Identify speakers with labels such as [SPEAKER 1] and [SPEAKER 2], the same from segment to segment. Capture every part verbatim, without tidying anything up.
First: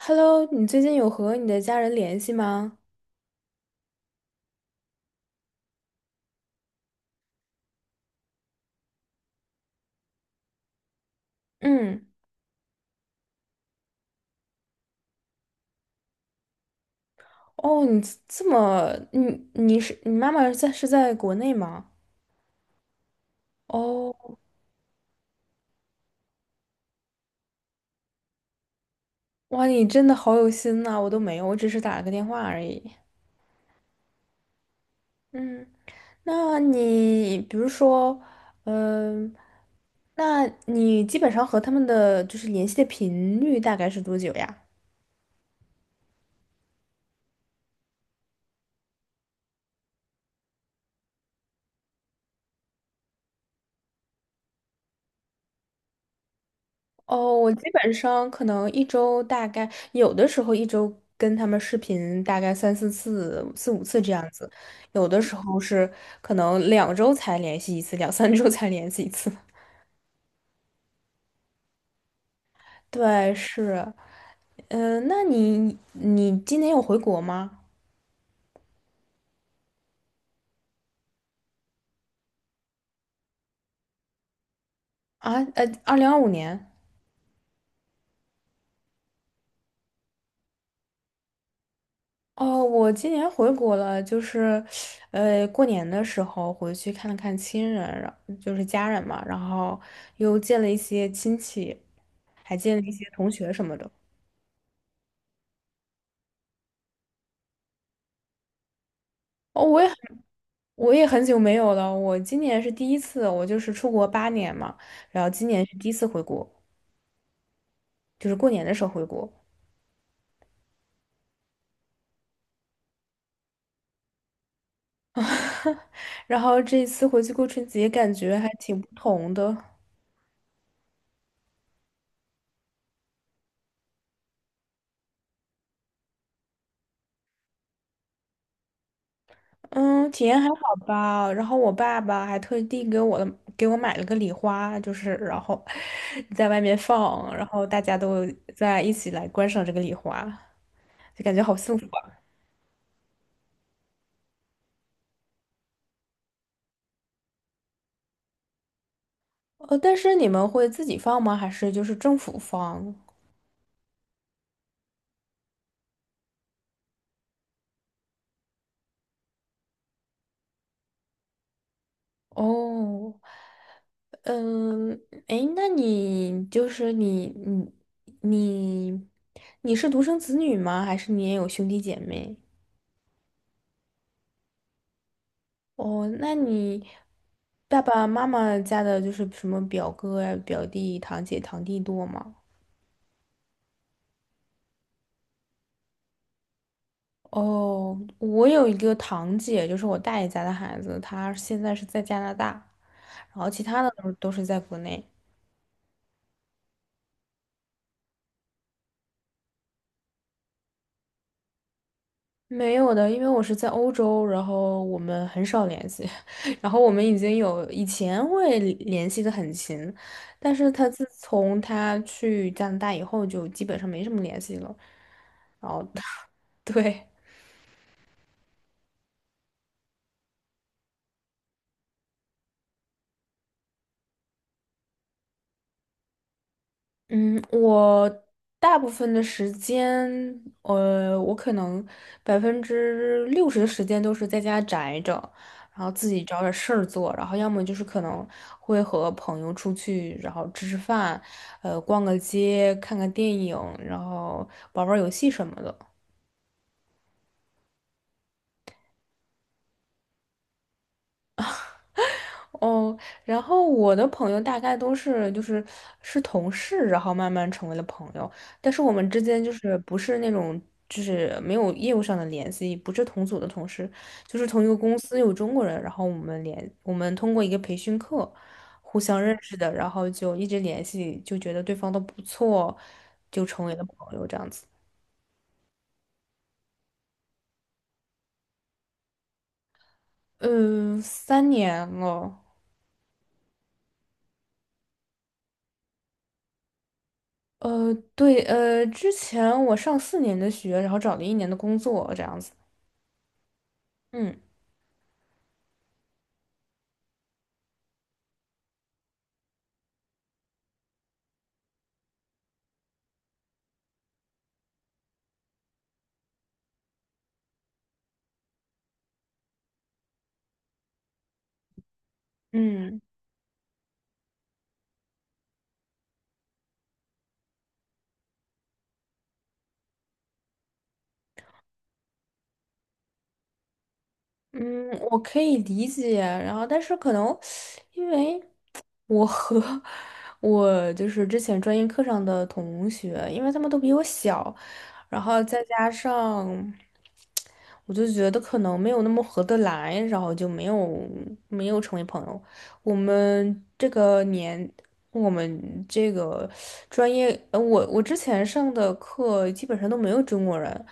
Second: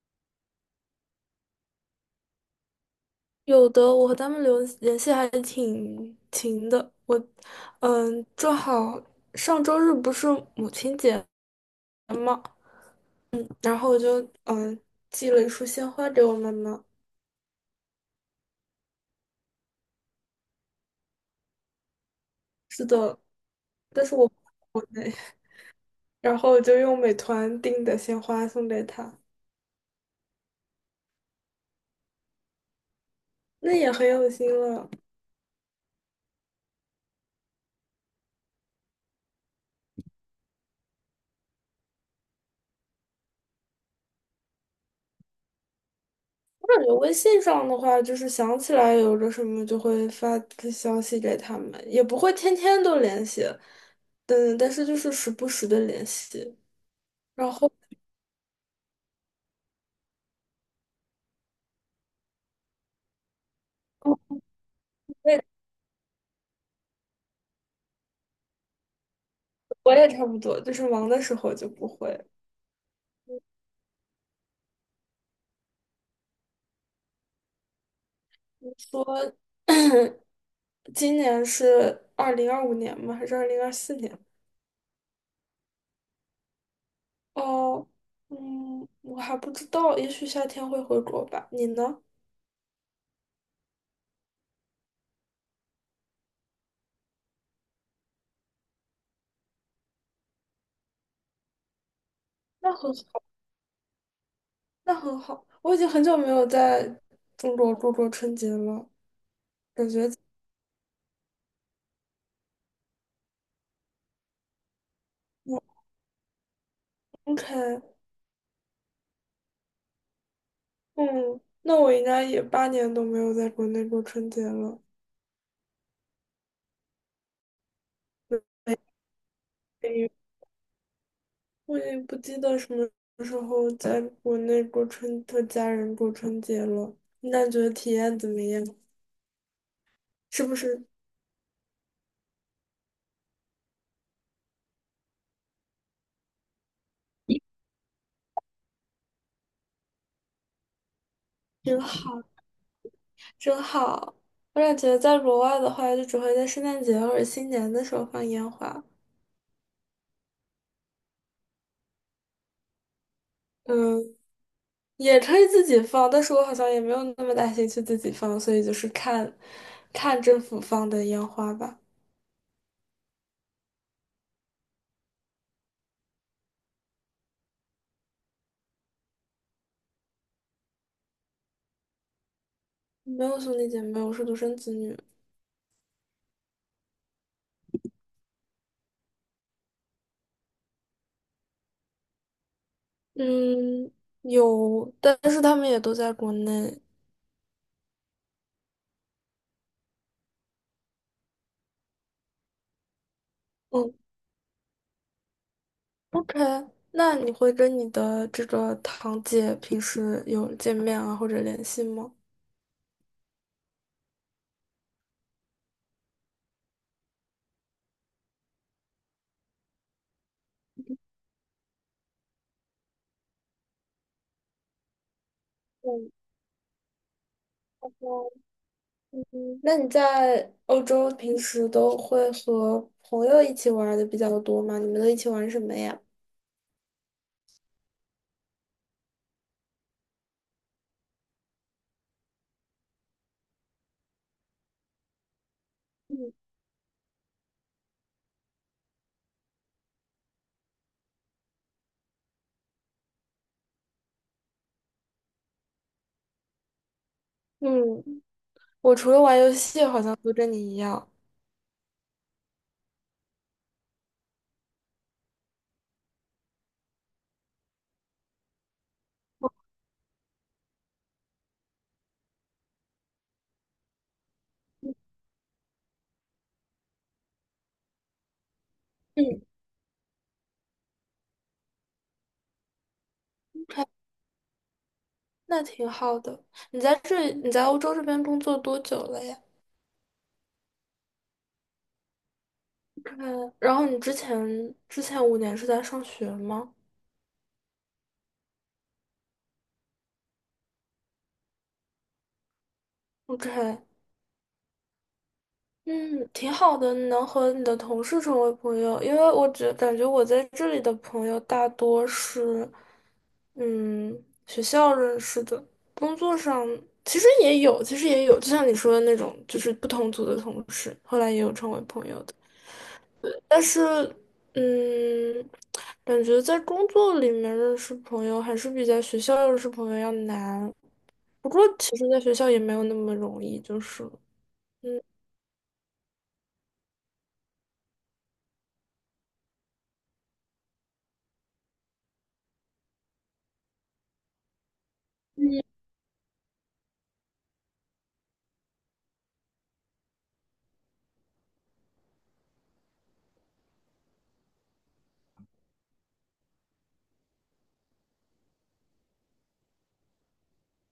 [SPEAKER 1] Hello，你最近有和你的家人联系吗？
[SPEAKER 2] 有的，我和他们留联系还挺勤的。我，嗯，正好上周日不是母亲节
[SPEAKER 1] 嗯，
[SPEAKER 2] 嘛，然后我就嗯寄了一束鲜花给我妈妈。
[SPEAKER 1] 哦，你这这么，你你是你妈妈在是在国内吗？
[SPEAKER 2] 是的，但是我不
[SPEAKER 1] 哦，
[SPEAKER 2] 在国内，然后我就用美团订的鲜花送给她，
[SPEAKER 1] 哇，你真的好有心呐，我都没有，我只是打了个电话而已。
[SPEAKER 2] 那也很有心了。
[SPEAKER 1] 嗯，那你比如说，嗯、那你基本上和他们的就是联系的频率大概是多久呀？
[SPEAKER 2] 我感觉微信上的话，就是想起来有个什么就会发个消息给他们，也不会天天都联系，嗯，但是就是时不时的联系。
[SPEAKER 1] 哦，
[SPEAKER 2] 然
[SPEAKER 1] 我基
[SPEAKER 2] 后。
[SPEAKER 1] 本上可能一周大概有的时候一周跟他们视频大概三四次、四五次这样
[SPEAKER 2] 哦，
[SPEAKER 1] 子，有的
[SPEAKER 2] 我
[SPEAKER 1] 时
[SPEAKER 2] 也
[SPEAKER 1] 候是可能两周才联系一次，两三周才联系一次。
[SPEAKER 2] 我也差不多，就是忙的时候就不会
[SPEAKER 1] 对，是，嗯、那你你今年有回国吗？
[SPEAKER 2] 说。今年是二零二五年吗？还是二零二四年？
[SPEAKER 1] 啊，呃，二零二五年。
[SPEAKER 2] 哦，嗯，我还不知道，也许夏天会回国吧。你呢？
[SPEAKER 1] 哦，我今年回国了，就是，呃，过年的时候回去看了看亲人，然就是家人嘛，然后又见了一些亲戚。还
[SPEAKER 2] 那
[SPEAKER 1] 见了一
[SPEAKER 2] 很
[SPEAKER 1] 些
[SPEAKER 2] 好，
[SPEAKER 1] 同学什么的。
[SPEAKER 2] 那很好。我已经很久没有在中国过过春节了，
[SPEAKER 1] 哦，我也
[SPEAKER 2] 感
[SPEAKER 1] 很
[SPEAKER 2] 觉
[SPEAKER 1] 我也很久没有了，我今年是第一次，我就是出国八年嘛，然后今
[SPEAKER 2] 我
[SPEAKER 1] 年是第一次回国，
[SPEAKER 2] OK，嗯，
[SPEAKER 1] 就是过年的时候回国。
[SPEAKER 2] 嗯那我应该也八年都没有在国内过春节了。
[SPEAKER 1] 然后这一次回去过春节，感觉还挺不同的。
[SPEAKER 2] 没我也不记得什么时候在国内过春和家人过春节了。你感觉体验怎么样？
[SPEAKER 1] 嗯，体验
[SPEAKER 2] 是
[SPEAKER 1] 还
[SPEAKER 2] 不
[SPEAKER 1] 好
[SPEAKER 2] 是
[SPEAKER 1] 吧。然后我爸爸还特地给我的给我买了个礼花，就是然后 在外面放，然后大家都在一起来观赏这个礼花，就感觉好幸
[SPEAKER 2] 真
[SPEAKER 1] 福啊。
[SPEAKER 2] 好？真好！我感觉在国外的话，就只会在圣诞节或者新年的时候放烟花。
[SPEAKER 1] 呃，但是你们会自己放吗？还是就是政府放？
[SPEAKER 2] 嗯，也可以自己放，但是我好像也没有那么大兴趣自己放，所以就是看，看政府放的烟花吧。
[SPEAKER 1] 哦，嗯，诶，那你就是你你你你是独生子女吗？还是你也有兄弟姐妹？
[SPEAKER 2] 没有兄弟姐妹，我是独生子女。
[SPEAKER 1] 哦，那你爸爸妈妈家的就是什么表哥呀、表弟、堂姐、堂弟多吗？
[SPEAKER 2] 嗯，有，但是他们也都在国内。
[SPEAKER 1] 哦，我有一个堂姐，就是我大爷家的孩子，他现在是在加拿大，然后其他的
[SPEAKER 2] 嗯，
[SPEAKER 1] 都是都是在国内。
[SPEAKER 2] OK，那你会跟你的这个堂姐平时有见面啊或者联系吗？
[SPEAKER 1] 没有的，因为我是在欧洲，然后我们很少联系，然后我们已经有以前会联系的很勤，但是他自从他去加拿大以后，就基本上没什么联系了。然后，
[SPEAKER 2] 嗯，
[SPEAKER 1] 对。
[SPEAKER 2] 嗯那你在欧洲平时都会和朋友一起玩儿的比较多吗？你们都一起玩什么呀？
[SPEAKER 1] 嗯，我大部分的时间，呃，我可能百分之六十的时间都是在家宅着，然后自己找点事儿做，然后要么就是可能会和朋友出去，然后吃吃饭，呃，逛个街，看看电影，然后玩玩游戏什么的。
[SPEAKER 2] 嗯，我除了玩游戏，好像都跟你一样。
[SPEAKER 1] 哦，然后我的朋友大概都是就是是同事，然后慢慢成为了朋友，但是我们之间就是不是那种就是没有业务上的联系，不是同组的同事，就是同一个公司有中国人，然后我们联我们通过一个培训课互相认
[SPEAKER 2] 嗯，
[SPEAKER 1] 识的，然后就一直联系，就觉得对方都不错，就成为了
[SPEAKER 2] 还
[SPEAKER 1] 朋友这样子。
[SPEAKER 2] 那挺好的。你在这，你在欧洲这边工作多久了呀
[SPEAKER 1] 嗯，三年了。
[SPEAKER 2] ？OK，然后你之前之前五年是在上学吗
[SPEAKER 1] 呃，对，呃，之前我上四年的学，然后找了一年的工作，这样子。
[SPEAKER 2] ？OK，
[SPEAKER 1] 嗯
[SPEAKER 2] 嗯，挺好的，你能和你的同事成为朋友，因为我觉感觉我在这里的朋友大多是，嗯，学校认识的，工作上其实也有，其实也有，就像你说的那种，就是不同组的同事，后来也有成为朋友的，
[SPEAKER 1] 嗯
[SPEAKER 2] 但是，嗯，感觉在工作里面认识朋友还是比在学校认识朋友要难，不过其实在学校也没有那么容易，就是。
[SPEAKER 1] 嗯，
[SPEAKER 2] 嗯，
[SPEAKER 1] 我可以理解。然后，但是可能因为我和 我就是之前专业课上的同学，因为他们都比我小，然后再加上，我就觉得可能没有那么合得来，然后就没有没有成为朋友。我们这个年，我们这个专业，呃，我我之前上的课基本上都没有中国人，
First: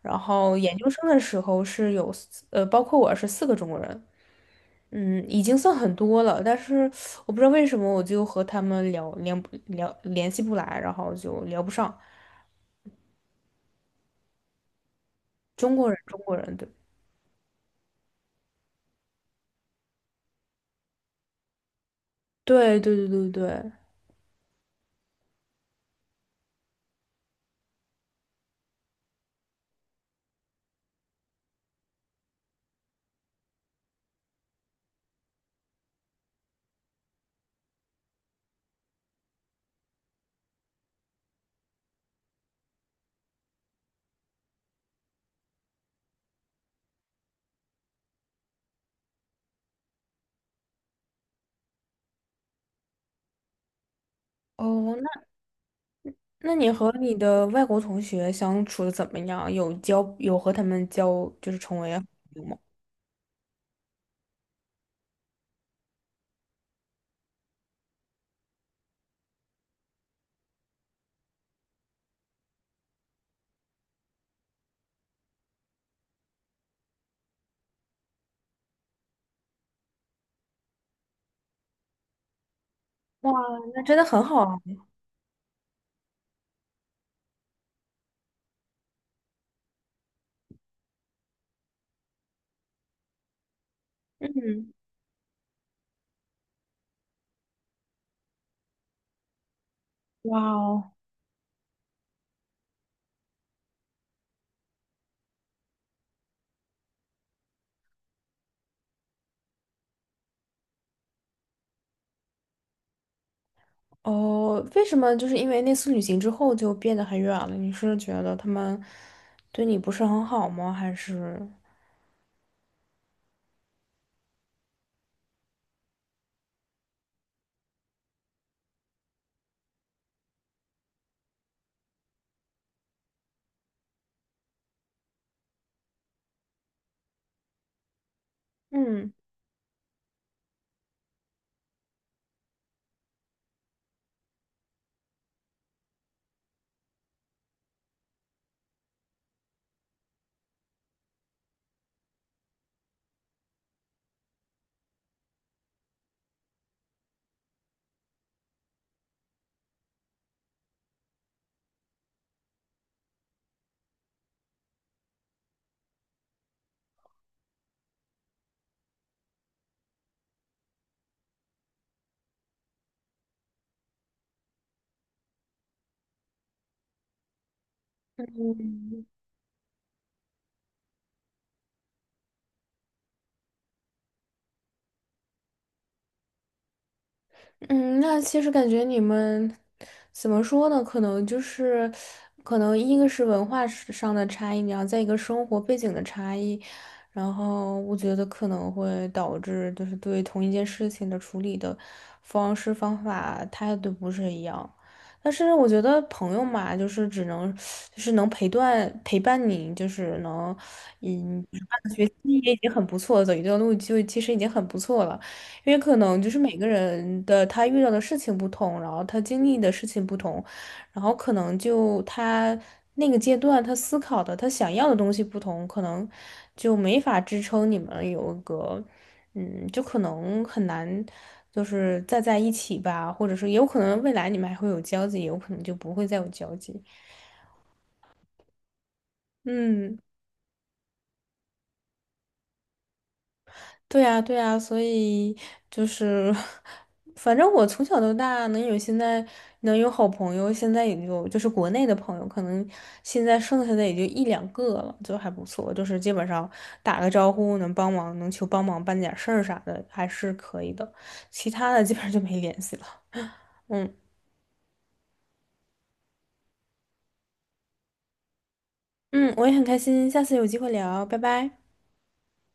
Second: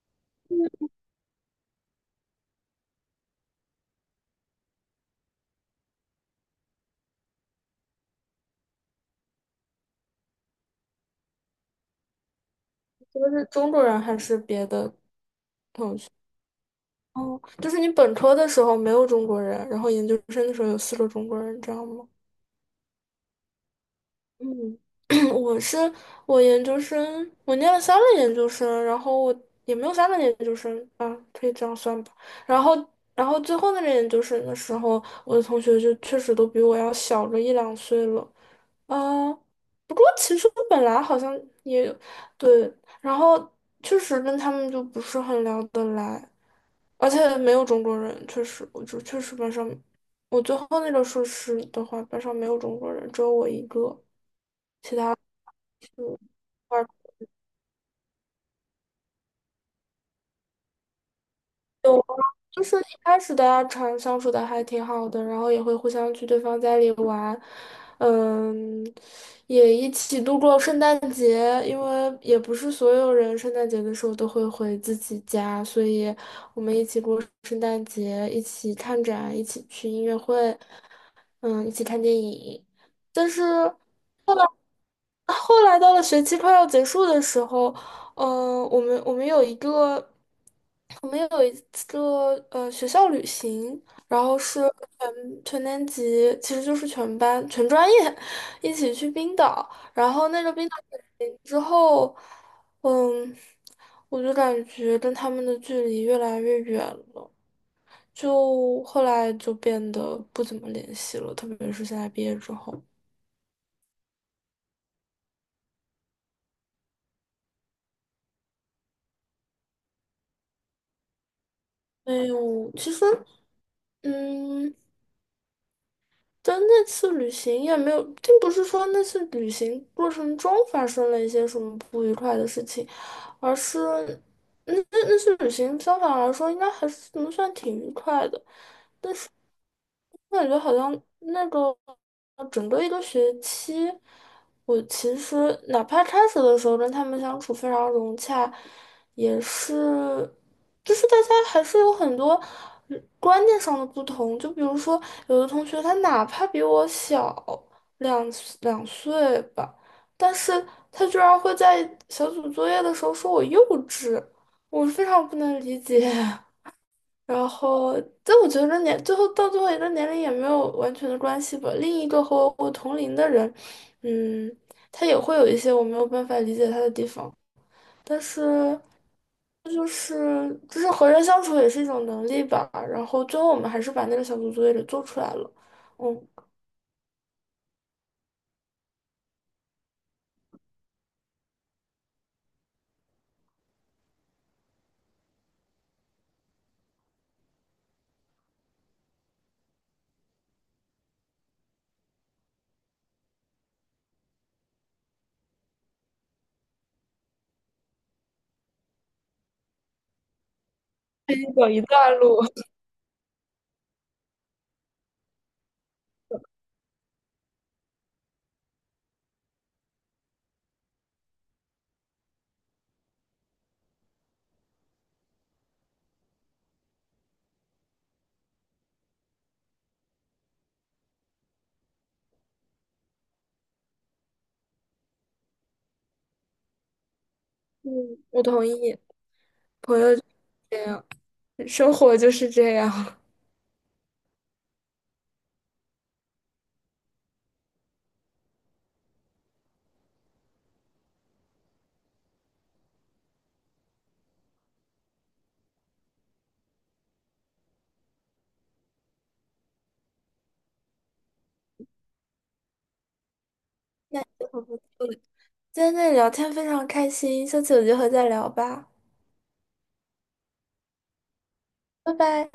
[SPEAKER 1] 然后研究生的时候是有四呃，包括我是四个中国人。嗯，已经算很多了，但是我不知道为什么我就和他们聊聊不聊联系不来，然后就聊不上
[SPEAKER 2] 就是中国人还是别的。
[SPEAKER 1] 中国人，中国人，对。
[SPEAKER 2] 哦，就是你本科的时候没有中国人，然后研究生的时候有四个中国人，这样吗？
[SPEAKER 1] 对对对对对。
[SPEAKER 2] 嗯，我是我研究生，我念了三个研究生，然后我也没有三个研究生啊，可以这样算吧。然后，然后最后那个研究生的时候，我的同学就确实都比我要小个一两岁了。啊，不过其实本来好像也对，然后确实跟他们就不是很聊得来，而且没有中国人，确实，我就确实班上，我最后那个硕士的话，班上没有中国人，只有我一个，
[SPEAKER 1] 哦，那
[SPEAKER 2] 就
[SPEAKER 1] 那你和你的外国同学相处的怎么样？有交有和他们交就是成
[SPEAKER 2] 嗯，
[SPEAKER 1] 为好朋友吗？
[SPEAKER 2] 就是一开始大家常相处的还挺好的，然后也会互相去对方家里玩，嗯，也一起度过圣诞节，因为也不是所有人圣诞节的时候都会回自己家，所以我们一起过圣诞节，一起看展，一起去音乐会，嗯，一起看电影。但
[SPEAKER 1] 哇，
[SPEAKER 2] 是。
[SPEAKER 1] 那真的很好啊。
[SPEAKER 2] 后来到了学期快要结束的时候，嗯、我们我们有一个，我们有一个呃学校旅行，然后是
[SPEAKER 1] 嗯，
[SPEAKER 2] 全全年级，其实就是全班全专业一起去冰岛，然后
[SPEAKER 1] 哇
[SPEAKER 2] 那个冰岛
[SPEAKER 1] 哦，
[SPEAKER 2] 旅行之后，嗯，我就感觉跟他们的距离越来越远了，就后来就变得不怎么联系了，特别是现在毕业之后，
[SPEAKER 1] 哦，为什么就是因为那次旅行之后就变得很远了？你是觉得他们对你不是很好吗？还是
[SPEAKER 2] 没有，其实。嗯，但那次旅行也没有，并不是说那次旅行过程中发生了一些什么不愉快的事情，而是那那那次旅行相反来说应该还是能算挺愉快的。
[SPEAKER 1] 嗯？
[SPEAKER 2] 我感觉好像那个整个一个学期，我其实哪怕开始的时候跟他们相处非常融洽，也是，就是大家还是有很多嗯观念上的不同。就比如说，有的同学他哪怕比我小两两岁吧，但是他居然会在小组作业的时候说我幼稚，我非常不能理解。然后，但我觉得年最后到最后一个年龄也没有完全的关系吧。另一个和我同龄的人，嗯，他也会有一些我没有办法理解他的地方，但是
[SPEAKER 1] 嗯，
[SPEAKER 2] 就是就是和人相处也是一种能力吧。然后最后我们还是把那个小组作业给做出来了。嗯
[SPEAKER 1] 嗯，那其实感觉你们怎么说呢？可能就是，可能一个是文化是上的差异，然后再一个生活背景的差异，然后我觉得可能会导致就是对同一件事情的处理的方式、方法、态度不是一样。但是我觉得朋友嘛，就是只能就是能陪伴陪伴你，就是能嗯陪
[SPEAKER 2] 走一
[SPEAKER 1] 伴学
[SPEAKER 2] 段
[SPEAKER 1] 习
[SPEAKER 2] 路。
[SPEAKER 1] 也已 经很不错，走一段路就其实已经很不错了。因为可能就是每个人的他遇到的事情不同，然后他经历的事情不同，然后可能就他那个阶段他思考的他想要的东西不同，可能就没法支撑你们有一个，嗯，就可能很难，就是再在一起吧，或者是有可能未来你们还会有交集，有可能就不会再有交集。
[SPEAKER 2] 嗯，我同意。
[SPEAKER 1] 嗯。
[SPEAKER 2] 这样，生活就是这样。
[SPEAKER 1] 对呀，对呀，所以就是，反正我从小到大能有现在能有好朋友，现在也就就是国内的朋友，可能现在剩下的也就一两个了，就还不错，就是基本上打个招呼能帮忙，能求帮忙办点事儿啥的，还是可以的。其他的基本上就没联系了。嗯
[SPEAKER 2] 今天跟你聊天非常开心，下次有机会再聊吧，
[SPEAKER 1] 嗯，我也很开心，下次有机会聊，拜拜。
[SPEAKER 2] 拜拜。